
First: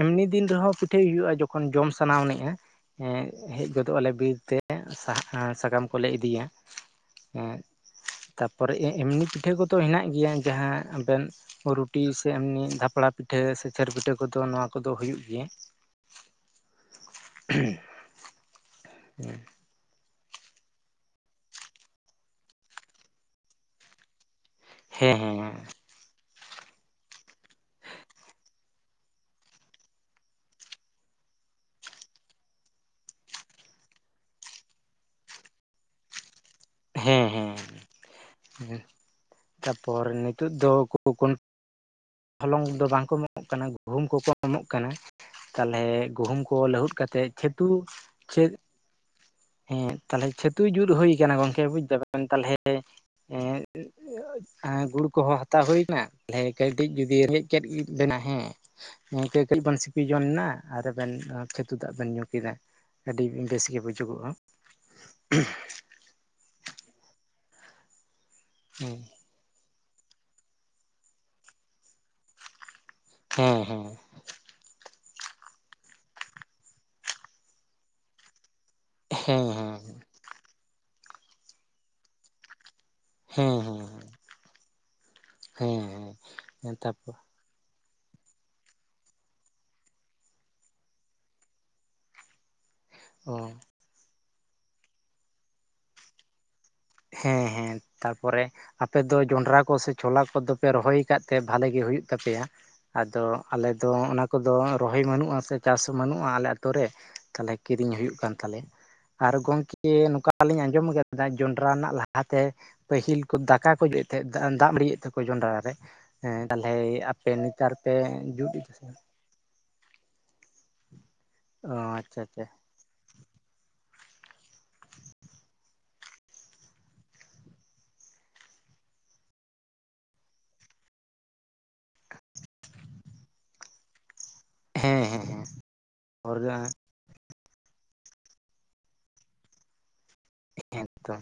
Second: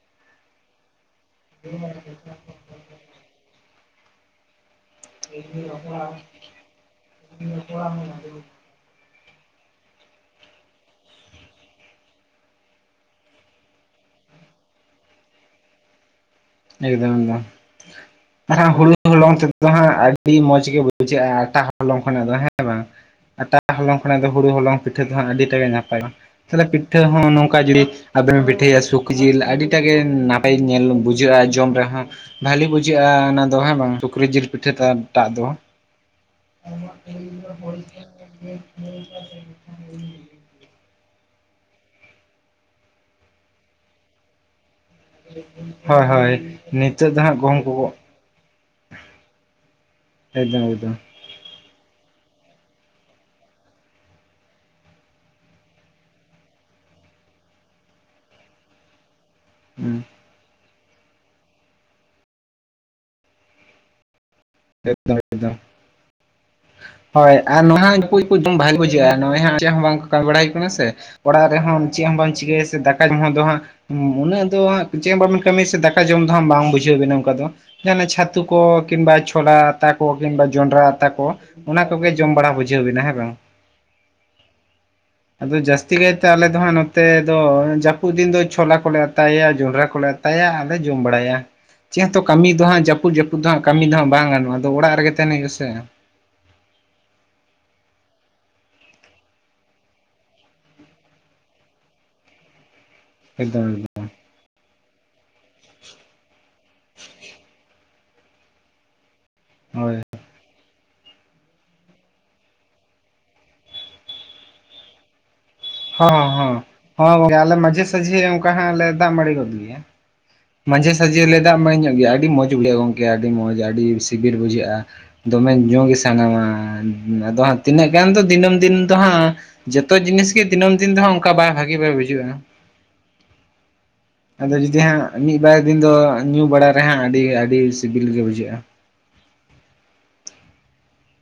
ᱮᱢᱱᱤ ᱫᱤᱱ ᱨᱮᱦᱚᱸ ᱯᱤᱴᱷᱟᱹᱭ ᱦᱩᱭᱩᱜᱼᱟ, ᱡᱚᱠᱷᱚᱱ ᱠᱷᱚᱱ ᱡᱚᱢ ᱥᱟᱱᱟ ᱮᱱᱤᱦᱼᱟ ᱮ ᱦᱮᱡ ᱜᱚᱫᱚᱜ ᱟᱞᱮ ᱵᱤᱨ ᱛᱮ [unintelligible] ᱥᱟᱠᱟᱢ ᱠᱚ ᱞᱮ ᱤᱫᱤᱭᱟ ᱮᱸ ᱚᱲᱟᱜ ᱦᱚ ᱢᱮᱱᱟ-ᱟ ᱚᱱᱰᱮᱜᱤ ᱛᱟᱯᱚᱨᱮ ᱮᱢᱱᱤ ᱯᱤᱴᱷᱟᱹ ᱠᱚᱫᱚ ᱦᱮᱱᱟᱜ ᱜᱮᱭᱟ ᱡᱟᱦᱟᱸ ᱟᱵᱮᱱ ᱨᱩᱴᱤ ᱥᱮ ᱮᱢᱱᱤ ᱫᱷᱟᱯᱲᱟ ᱯᱤᱴᱷᱟᱹ ᱥᱮ ᱪᱟᱹᱨ ᱯᱤᱴᱷᱟᱹ ᱠᱚᱫᱚ ᱱᱚᱣᱟ ᱠᱚᱫᱚ ᱦᱩᱭᱩᱜ ᱜᱮᱭᱟ᱾ ᱮᱠᱫᱚᱢ ᱮᱠᱫᱚᱢ, ᱟᱨ ᱦᱚ ᱦᱩᱲᱩ ᱦᱳᱞᱳᱸᱜᱽ ᱛᱮᱫ ᱫᱚ ᱦᱟᱸᱜ ᱟᱹᱰᱤ ᱢᱚᱸᱡᱽ ᱜᱮ ᱵᱩᱡᱷᱟᱹᱜᱼᱟ, ᱟᱴᱟ ᱦᱚᱞᱚᱝ ᱠᱷᱚᱱᱟᱜ ᱫᱚ ᱦᱮᱸ ᱵᱟᱝ, ᱟᱴᱟ ᱦᱚᱞᱚᱝ ᱠᱷᱚᱱ ᱚᱱᱟ ᱫᱚ ᱦᱩᱲᱩ ᱦᱚᱞᱚᱝ ᱯᱤᱴᱷᱟᱹ ᱫᱚ ᱦᱮᱸ ᱦᱟᱸᱜ ᱟᱹᱰᱤ ᱴᱟᱜᱮ ᱱᱟᱯᱟᱭᱟᱜᱼᱟ ᱾ ᱛᱟᱦᱚᱞᱮ ᱯᱤᱴᱷᱟᱹ ᱦᱚᱸ ᱱᱚᱝᱠᱟ ᱡᱩᱫᱤ ᱟᱵᱮᱱ ᱯᱤᱴᱷᱟᱹᱭᱟ ᱥᱩᱠᱨᱤ ᱡᱤᱞ ᱟᱹᱰᱤᱴᱟᱜ ᱜᱮ ᱱᱟᱯᱟᱭ ᱧᱮᱞ ᱵᱩᱡ ᱵᱩᱡᱷᱟᱹᱜᱼᱟ ᱡᱚᱢ ᱨᱮᱦᱚᱸ ᱵᱷᱟᱞᱤ ᱵᱩᱡᱷᱟᱹᱜᱼᱟ ᱾ ᱚᱱᱟ ᱫᱚ ᱦᱮᱸ ᱵᱟᱝ ᱥᱩᱠᱨᱤ ᱡᱤᱞ ᱯᱤᱴᱷᱟᱹᱴᱟᱜ ᱫᱚ, ᱦᱮᱸ ᱦᱮᱸ ᱦᱮᱸ [unintelligible] ᱛᱟᱯᱚᱨ ᱱᱤᱛᱚᱜ ᱫᱚ ᱦᱚᱞᱚᱝ ᱫᱚ ᱵᱟᱝ ᱠᱚ ᱮᱢᱚᱜ ᱠᱟᱱᱟ ᱜᱩᱦᱩᱢ ᱠᱚᱠᱚ ᱮᱢᱚᱜ ᱠᱟᱱᱟ᱾ ᱛᱟᱦᱞᱮ ᱦᱳᱭ ᱦᱳᱭ ᱜᱩᱦᱩᱢ ᱠᱚ ᱞᱟᱹᱦᱩᱫ ᱱᱤᱛᱚᱜ ᱫᱚ ᱠᱟᱛᱮᱫ ᱦᱟᱸᱜ ᱜᱚᱦᱚᱢ ᱪᱷᱟᱛᱩ, ᱠᱚᱠᱚ ᱪᱮᱫ ᱦᱮᱸ ᱛᱟᱦᱚᱞᱮ ᱠᱷᱮᱛᱩ ᱮᱠᱫᱚᱢ ᱡᱩᱫ ᱮᱠᱫᱚᱢ ᱦᱩᱭ ᱟᱠᱟᱱᱟ ᱜᱚᱝᱠᱮ ᱵᱩᱡ ᱫᱟᱵᱤᱱ ᱛᱟᱞᱦᱮ [inaudible] ᱜᱩᱲ ᱠᱚᱦᱚᱸ ᱦᱟᱛᱟᱣ ᱦᱩᱭᱱᱟ, ᱛᱟᱦᱮ ᱠᱟᱹᱴᱤᱡ ᱡᱩᱫᱤ ᱨᱮᱡ ᱠᱮᱫ ᱵᱮᱱᱟ, ᱦᱮᱸ ᱜᱚᱝᱠᱮᱹ ᱠᱟᱹᱡᱽ ᱵᱚᱱ ᱥᱤᱯᱤ ᱡᱚᱝ ᱱᱟ ᱟᱨ ᱟᱵᱮᱱ ᱪᱷᱟᱛᱩ ᱫᱟᱜ ᱵᱮᱱ ᱧᱩ ᱠᱮᱫᱟ, ᱟᱹᱰᱤ ᱵᱮᱥ ᱜᱮ ᱵᱩᱡᱩᱜᱚᱜᱼᱟ ᱾ ᱮᱠᱫᱚᱢ ᱮᱠᱫᱚᱢ ᱦᱳᱭ ᱟᱨ ᱱᱚᱣᱟ ᱵᱷᱟᱜᱮ ᱦᱮᱸ ᱵᱩᱡᱷᱟᱹᱜᱼᱟ, ᱱᱚᱜᱚᱭ ᱪᱮᱫ ᱦᱚᱸ ᱵᱟᱝᱠᱚ ᱠᱟᱹᱢᱤ ᱵᱟᱲᱟ ᱠᱟᱱᱟ ᱥᱮ, ᱚᱲᱟᱜ ᱨᱮᱦᱚᱸ ᱪᱮᱫ ᱦᱚᱸ ᱵᱟᱝ ᱪᱤᱠᱟᱹᱭᱟ ᱥᱮ ᱫᱟᱠᱟ ᱾ ᱫᱚ ᱦᱮᱸ ᱦᱟᱸᱜ ᱦᱮᱸ ᱩᱱᱟᱹᱜ ᱫᱚ ᱦᱟᱸᱜ ᱪᱮᱫ ᱵᱟᱵᱮᱱ ᱠᱟᱹᱢᱤᱭᱟ ᱥᱮ ᱫᱟᱠᱟ ᱡᱚᱢ ᱫᱚ ᱦᱟᱸᱜ ᱵᱟᱝ ᱵᱩᱡᱷᱟᱹᱣ ᱵᱤᱱᱟ ᱚᱱᱠᱟ ᱫᱚ, ᱡᱟᱦᱱᱟᱜ ᱪᱷᱟᱛᱩ ᱠᱚ ᱠᱤᱝᱵᱟ ᱦᱮᱸ ᱪᱷᱚᱞᱟ ᱦᱮᱸ ᱟᱛᱟ ᱠᱚ ᱠᱤᱢᱵᱟ ᱡᱚᱱᱰᱨᱟ ᱟᱛᱟ ᱠᱚ ᱚᱱᱟ ᱠᱚᱜᱮ ᱡᱚᱢ ᱵᱟᱲᱟ ᱵᱩᱡᱷᱟᱹᱣ ᱵᱤᱱᱟ ᱦᱮᱸ ᱵᱟ ᱟᱫᱚ ᱦᱮᱸ ᱦᱮᱸ ᱡᱟᱹᱥᱛᱤ ᱠᱟᱭᱛᱮ ᱟᱞᱮ ᱫᱚ ᱦᱮᱸ ᱦᱟᱸᱜ ᱱᱚᱛᱮ, ᱛᱟᱯᱚᱨ ᱫᱚ ᱡᱟᱹᱯᱩᱫ ᱫᱤᱱ ᱫᱚ ᱪᱷᱳᱞᱟ ᱠᱚᱞᱮ ᱟᱛᱟᱭᱟ, ᱡᱚᱸᱰᱨᱟ ᱠᱚᱞᱮ ᱟᱛᱟᱭᱟ, ᱟᱨᱞᱮ ᱡᱚᱢ ᱵᱟᱲᱟᱭᱟ ᱾ ᱪᱮᱫ ᱦᱚᱛᱚ ᱠᱟᱹᱢᱤ ᱫᱚ ᱦᱟᱸᱜ ᱡᱟᱹᱯᱩᱫ ᱚ ᱡᱟᱹᱯᱩᱫ ᱫᱚ ᱦᱟᱸᱜ ᱠᱟᱹᱢᱤ ᱫᱚ ᱦᱟᱸᱜ ᱵᱟᱝ ᱜᱟᱱᱚᱜ ᱟᱫᱚ ᱚᱲᱟᱜ ᱨᱮᱜᱮ ᱛᱟᱦᱮᱱ ᱦᱩᱭᱩᱜᱼᱟ ᱥᱮ᱾ ᱦᱮᱸ ᱦᱮᱸ ᱛᱟᱯᱚᱨᱮ, ᱟᱯᱮ ᱫᱚ ᱡᱚᱱᱰᱨᱟ ᱠᱚ ᱥᱮ ᱪᱷᱳᱞᱟ ᱠᱚᱫᱚᱯᱮ ᱨᱚᱦᱚᱭ ᱟᱠᱟᱫ ᱛᱮ ᱵᱷᱟᱜᱮ ᱜᱮ ᱦᱩᱭᱩᱜ ᱛᱟᱯᱮᱭᱟ ᱾ ᱟᱫᱚ ᱮᱠᱫᱚᱢ ᱟᱞᱮᱫᱚ ᱮᱠᱫᱚᱢ ᱚᱱᱟ ᱠᱚᱫᱚ ᱨᱚᱦᱚᱭ ᱵᱟᱹᱱᱩᱜᱼᱟ ᱥᱮ ᱪᱟᱥ ᱦᱚᱸ ᱵᱟᱹᱱᱩᱜᱼᱟ ᱟᱞᱮ ᱟᱛᱳ ᱨᱮ, ᱛᱟᱦᱚᱞᱮ ᱠᱤᱨᱤᱧ ᱦᱩᱭᱩᱜ ᱠᱟᱱ ᱛᱟᱞᱮᱭᱟ᱾ ᱟᱨ ᱜᱚᱝᱠᱮ ᱦᱳᱭ ᱱᱚᱝᱠᱟ ᱟᱞᱤᱧ ᱟᱸᱡᱚᱢ ᱟᱠᱟᱫ ᱫᱟᱜ ᱡᱳᱱ ᱡᱚᱸᱰᱨᱟ ᱨᱮᱱᱟᱜ ᱞᱟᱦᱟᱛᱮ ᱯᱟᱹᱦᱤᱞ ᱠᱚ ᱫᱟᱠᱟ ᱠᱚᱮᱫ ᱛᱟᱦᱮᱸᱜ ᱫᱟᱜ ᱢᱟᱹᱲᱤᱭᱮᱫ ᱛᱟᱦᱮᱸᱠᱚᱣᱟ ᱡᱚᱸᱰᱨᱟ ᱨᱮ ᱦᱚᱸ ᱾ ᱦᱮᱸ ᱦᱚᱸ ᱛᱟᱞᱦᱮ ᱦᱚᱸ ᱟᱯᱮ ᱜᱚᱝᱠᱮ ᱟᱞᱮ ᱱᱮᱛᱟᱨ ᱢᱟᱡᱷᱮ ᱯᱮ ᱥᱟᱡᱷᱮ ᱚᱱᱠᱟ ᱡᱩᱛ ᱦᱟᱸᱜ ᱮᱫᱟ ᱞᱮ ᱥᱮ, ᱫᱟᱜ ᱢᱟᱹᱲᱤ ᱜᱚᱫ ᱜᱮᱭᱟ ᱢᱟᱡᱷᱮ ᱥᱟᱡᱷᱮ ᱞᱮ ᱫᱟᱜ ᱢᱮ ᱚ ᱧᱚᱜ ᱜᱮᱭᱟ ᱟᱪᱪᱷᱟ ᱟᱹᱰᱤ ᱟᱪᱪᱷᱟ ᱢᱚᱸᱡᱽ ᱵᱩᱡᱷᱟᱹᱜᱟ ᱜᱚᱝᱠᱮ ᱟᱹᱰᱤ ᱢᱚᱸᱡᱽ ᱟᱹᱰᱤ ᱥᱤᱵᱤᱞ ᱵᱩᱡᱷᱟᱹᱜᱼᱟ ᱫᱚᱢᱮ ᱧᱩ ᱜᱮ ᱥᱟᱱᱟᱢᱟ ᱟᱫᱚ ᱦᱟᱸᱜ ᱛᱤᱱᱟᱹᱜ ᱜᱟᱱ ᱫᱚ ᱫᱤᱱᱟᱹᱢ ᱫᱤᱱ ᱫᱚ ᱦᱟᱸᱜ ᱡᱚᱛᱚ ᱡᱤᱱᱤᱥ ᱜᱮ ᱫᱤᱱᱟᱹᱢ ᱫᱤᱱ ᱫᱚ ᱚᱱᱠᱟ ᱵᱟᱭ ᱵᱷᱟᱹᱜᱤ ᱵᱟᱭ ᱵᱩᱡᱷᱟᱹᱜᱼᱟ ᱾ [inaudible] ᱟᱫᱚ ᱡᱩᱫᱤ ᱦᱟᱸᱜ ᱦᱮᱸ ᱦᱮᱸ ᱢᱤᱫ ᱦᱮᱸ ᱵᱟᱨ ᱫᱤᱱ ᱫᱚ ᱧᱩ ᱵᱟᱲᱟ ᱨᱮᱦᱟᱸᱜ ᱟᱹᱰᱤ ᱟᱹᱰᱤ ᱥᱤᱵᱤᱞ ᱜᱮ ᱵᱩᱡᱷᱟᱹᱜᱼᱟ ᱾ ᱦᱮᱸᱛᱚ,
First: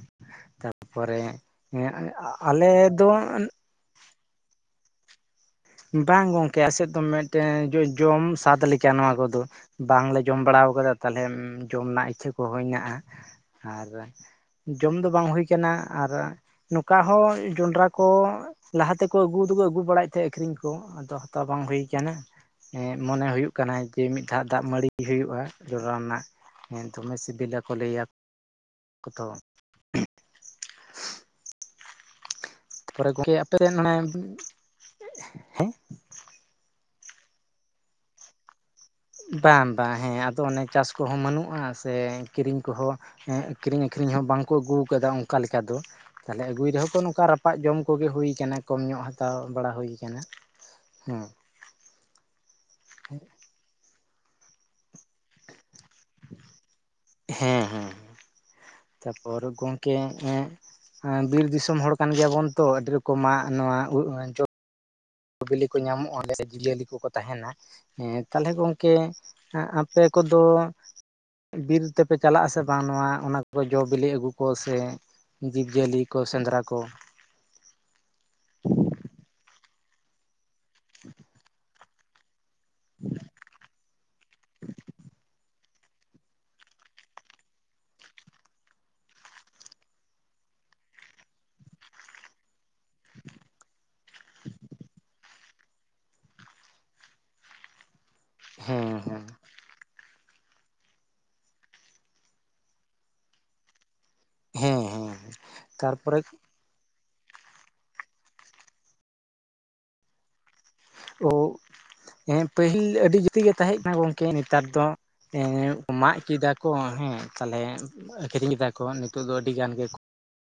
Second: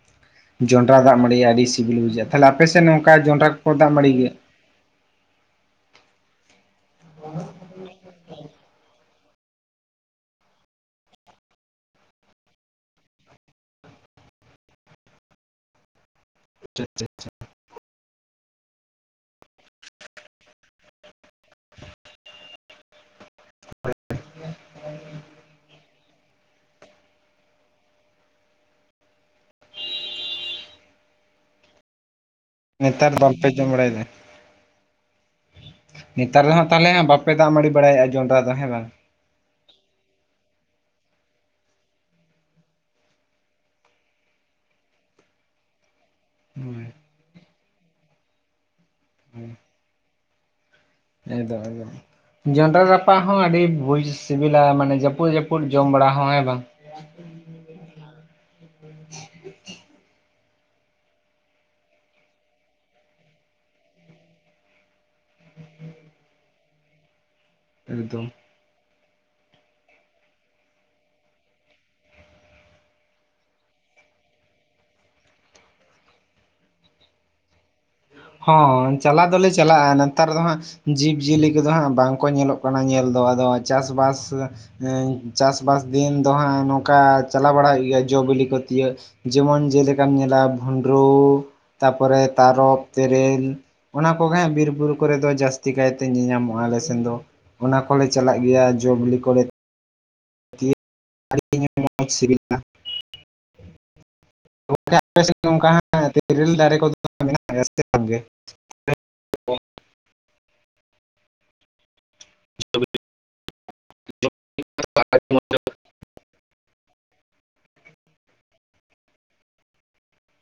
ᱡᱚᱸᱰᱨᱟ ᱫᱟᱜ ᱛᱟᱨᱯᱚᱨᱮ ᱢᱟᱹᱲᱤ ᱟᱹᱰᱤ ᱦᱮᱸ ᱥᱤᱵᱤᱞ ᱵᱩᱡᱷᱟᱹᱜᱼᱟ ᱛᱟᱦᱞᱮ ᱟᱞᱮ ᱟᱯᱮᱥᱮᱫ ᱫᱚ ᱱᱚᱝᱠᱟ ᱡᱚᱸᱰᱨᱟ ᱠᱚ ᱠᱚ ᱫᱟᱜ ᱢᱟᱹᱲᱤ ᱜᱮᱭᱟ? ᱵᱟᱝ ᱜᱚᱝᱠᱮ ᱟᱥᱮᱫ ᱫᱚ ᱢᱤᱫᱴᱮᱱ ᱡᱚ ᱡᱚᱢ ᱥᱟᱫ ᱞᱮᱠᱟ ᱱᱚᱣᱟ ᱠᱚᱫᱚ ᱾ ᱵᱟᱝᱞᱮ ᱡᱚᱢ ᱵᱟᱲᱟ ᱟᱠᱟᱫᱟ ᱛᱟᱦᱞᱮ ᱡᱚᱢ ᱨᱮᱱᱟᱜ ᱤᱪᱪᱷᱟᱹ ᱠᱚ ᱦᱮᱸᱱᱟᱼᱟ ᱾ ᱟᱨ ᱡᱚᱢ ᱫᱚ ᱵᱟᱝ ᱦᱩᱭ ᱠᱟᱱᱟ ᱟᱨ ᱱᱚᱝᱠᱟ ᱦᱚ ᱡᱚᱱᱰᱨᱟ ᱠᱚ ᱞᱟᱦᱟᱛᱮᱠᱚ ᱟᱹᱜᱩ ᱫᱚᱠᱚ ᱟᱹᱜᱩ ᱵᱟᱲᱟᱭᱮᱫ ᱛᱟᱦᱮᱸ ᱟᱠᱷᱨᱤᱧ ᱠᱚ ᱟᱫᱚ ᱦᱟᱛᱟᱣ ᱵᱟᱝ ᱦᱩᱭ ᱠᱟᱱᱟ ᱾ ᱮᱸᱜ ᱢᱚᱱᱮ ᱦᱩᱭᱩᱜ ᱠᱟᱱᱟ ᱡᱮ ᱢᱤᱫ ᱫᱷᱟᱣ ᱫᱟᱜ ᱢᱟᱹᱲᱤ ᱦᱩᱭᱩᱜᱼᱟ ᱡᱚᱱᱰᱨᱟ ᱨᱮᱱᱟᱜ ᱾ ᱦᱮᱸ ᱫᱚᱢᱮ ᱥᱤᱵᱤᱞᱟ ᱠᱚ ᱞᱟᱹᱭᱟ ᱠᱚᱛᱚ ᱛᱟᱯᱚᱨᱮ ᱱᱮᱛᱟᱨ ᱜᱚᱝᱠᱮ ᱵᱟᱯᱮ ᱟᱯᱮ ᱡᱚᱢ ᱥᱮᱫ ᱚᱱᱮ ᱵᱟᱲᱟᱭᱮᱫᱟ? ᱱᱮᱛᱟᱨ ᱫᱚ ᱦᱟᱸᱜ ᱛᱟᱦᱚᱞᱮᱜ ᱵᱟᱯᱮ ᱫᱟᱜ ᱢᱟᱹᱲᱤ ᱵᱟᱲᱟᱭᱮᱜᱼᱟ ᱡᱚᱸᱰᱨᱟ ᱫᱚ ᱦᱮᱸ ᱵᱟᱝ? ᱵᱟᱝ ᱵᱟᱝ ᱦᱮᱸ ᱟᱫᱚ ᱚᱱᱮ ᱪᱟᱥ ᱠᱚᱦᱚᱸ ᱵᱟᱹᱱᱩᱜᱼᱟ, ᱥᱮ ᱠᱤᱨᱤᱧ ᱠᱚᱦᱚᱸ ᱦᱮᱸ ᱠᱤᱨᱤᱧ ᱟᱠᱷᱨᱤᱧ ᱦᱚᱸ ᱵᱟᱝᱠᱚ ᱟᱹᱜᱩᱭ ᱠᱟᱫᱟ ᱚᱱᱠᱟ ᱞᱮᱠᱟ ᱫᱚ ᱾ ᱛᱟᱦᱚᱞᱮ ᱟᱹᱜᱩᱭ ᱨᱮᱦᱚᱸ ᱦᱳᱭ ᱠᱚ ᱱᱚᱝᱠᱟ ᱨᱟᱯᱟᱜ ᱡᱚᱢ ᱠᱚᱜᱮ ᱦᱩᱭᱠᱟᱱᱟ ᱠᱚᱢ ᱧᱚᱜ ᱦᱟᱛᱟᱣ ᱦᱳᱭ ᱵᱟᱲᱟ ᱦᱩᱭ ᱟᱠᱟᱱᱟ [unintelligible] ᱡᱚᱱᱰᱨᱟ ᱨᱟᱯᱟᱜ ᱦᱚᱸ ᱟᱹᱰᱤ ᱵᱷᱩᱡᱽ ᱥᱤᱵᱤᱞᱟ ᱢᱟᱱᱮ ᱡᱟᱹᱯᱩᱫ ᱡᱟᱹᱯᱩᱫ ᱩᱨ ᱡᱚᱢ ᱵᱟᱲᱟ ᱦᱮᱸ ᱵᱟᱝ ᱦᱮᱸ ᱦᱮᱸ ᱛᱟᱯᱚᱨ ᱜᱚᱝᱠᱮ ᱦᱮᱸ ᱵᱤᱨ ᱫᱤᱥᱚᱢ ᱦᱚᱲ ᱠᱟᱱ ᱜᱮᱭᱟ ᱵᱚᱱ ᱛᱚ ᱟᱰᱤᱨᱚᱠᱚᱢᱟᱜ ᱱᱚᱣᱟ [unintelligible] ᱵᱤᱞᱤ ᱠᱚ ᱧᱟᱢᱚᱜᱼᱟ [unintelligible] ᱡᱤᱭᱟᱹᱞᱤ ᱠᱚᱠᱚ ᱛᱟᱦᱮᱱᱟ ᱦᱮᱸ ᱮᱠᱫᱚᱢ ᱛᱟᱦᱚᱞᱮ ᱩᱱᱠᱩ ᱠᱮ ᱟᱯᱮ ᱠᱚᱫᱚ ᱵᱤᱨ ᱛᱮᱯᱮ ᱪᱟᱞᱟᱜ ᱟᱥᱮ ᱵᱟᱝ ᱱᱚᱣᱟ ᱚᱱᱟ ᱠᱚ ᱡᱚ ᱵᱤᱞᱤ ᱟᱹᱜᱩ ᱠᱚ ᱥᱮ ᱡᱤᱵᱽ ᱡᱤᱭᱟᱹᱞᱤ ᱠᱚ ᱥᱮᱸᱫᱽᱨᱟ ᱠᱚ ᱦᱚᱸ ᱪᱟᱞᱟᱣ ᱫᱚᱞᱮ ᱪᱟᱞᱟᱜᱼᱟ ᱱᱮᱛᱟᱨ ᱫᱚ ᱦᱟᱸᱜ ᱡᱤᱵᱽ ᱡᱤᱭᱟᱹᱞᱤ ᱠᱚᱫᱚ ᱦᱟᱸᱜ ᱵᱟᱝᱠᱚ ᱧᱮᱞᱚᱜ ᱠᱟᱱᱟ ᱧᱮᱞ ᱫᱚ ᱟᱫᱚ ᱪᱟᱥᱵᱟᱥ ᱪᱟᱥ ᱪᱟᱥᱵᱟᱥ ᱫᱤᱱ ᱫᱚ ᱦᱟᱸᱜ ᱱᱚᱝᱠᱟ ᱪᱟᱞᱟᱣ ᱵᱟᱲᱟ ᱦᱩᱭᱩᱜ ᱜᱮᱭᱟ ᱡᱚᱼ ᱵᱤᱞᱤ ᱠᱚ ᱛᱤᱭᱳᱜ ᱡᱮᱢᱚᱱ ᱡᱮᱞᱮᱠᱟᱢ ᱧᱮᱞᱟ ᱵᱷᱩᱸᱰᱨᱩ ᱛᱟᱯᱚᱨᱮ ᱛᱟᱨᱚᱵ ᱛᱮᱨᱮᱞ ᱚᱱᱟ ᱠᱚᱜᱮ ᱦᱟᱸᱜ ᱵᱤᱨᱼᱵᱩᱨᱩ ᱠᱚᱨᱮ ᱫᱚ ᱡᱟᱹᱥᱛᱤ ᱠᱟᱭᱛᱮ ᱧᱮᱧᱟᱢᱚᱜᱼᱟ ᱟᱞᱮ ᱥᱮᱱ ᱫᱚ ᱚᱱᱟ ᱠᱚᱞᱮ ᱪᱟᱞᱟᱜ ᱜᱮᱭᱟ ᱡᱚ ᱦᱮᱸ ᱵᱤᱞᱤ ᱦᱮᱸ ᱠᱚᱨᱮ ᱟᱹᱰᱤᱧ ᱢᱚᱡᱽ ᱥᱤᱵᱤᱞᱟ ᱦᱮᱸ ᱜᱚᱢᱠᱮ ᱦᱮᱸ ᱟᱯᱮ ᱥᱮᱫ ᱱᱚᱝ ᱠᱟ ᱦᱟᱸᱜ ᱛᱟᱨᱯᱚᱨᱮ [unintelligible] ᱫᱟᱨᱮ ᱠᱚᱫᱚ ᱢᱮᱱᱟᱜᱼᱟ ᱜᱮ ᱵᱟᱝᱜᱮ ᱚ ᱦᱮᱸ ᱯᱟᱹᱦᱤᱞ ᱟᱹᱰᱤ ᱡᱩᱛᱤ ᱜᱮ ᱛᱟᱦᱮᱸ ᱠᱟᱱᱟ ᱜᱚᱝᱠᱮ ᱱᱮᱛᱟᱨ ᱫᱚ ᱮ ᱢᱟᱜ ᱠᱮᱫᱟ ᱠᱚᱼᱼ ᱠᱚ ᱦᱮᱸ ᱛᱟᱦᱚᱞᱮ ᱟᱹᱠᱷᱨᱤᱧ ᱠᱮᱫᱟ ᱠᱚ ᱱᱤᱛᱚᱜ ᱫᱚ ᱟᱹᱰᱤ ᱜᱟᱱ ᱜᱮᱠᱚ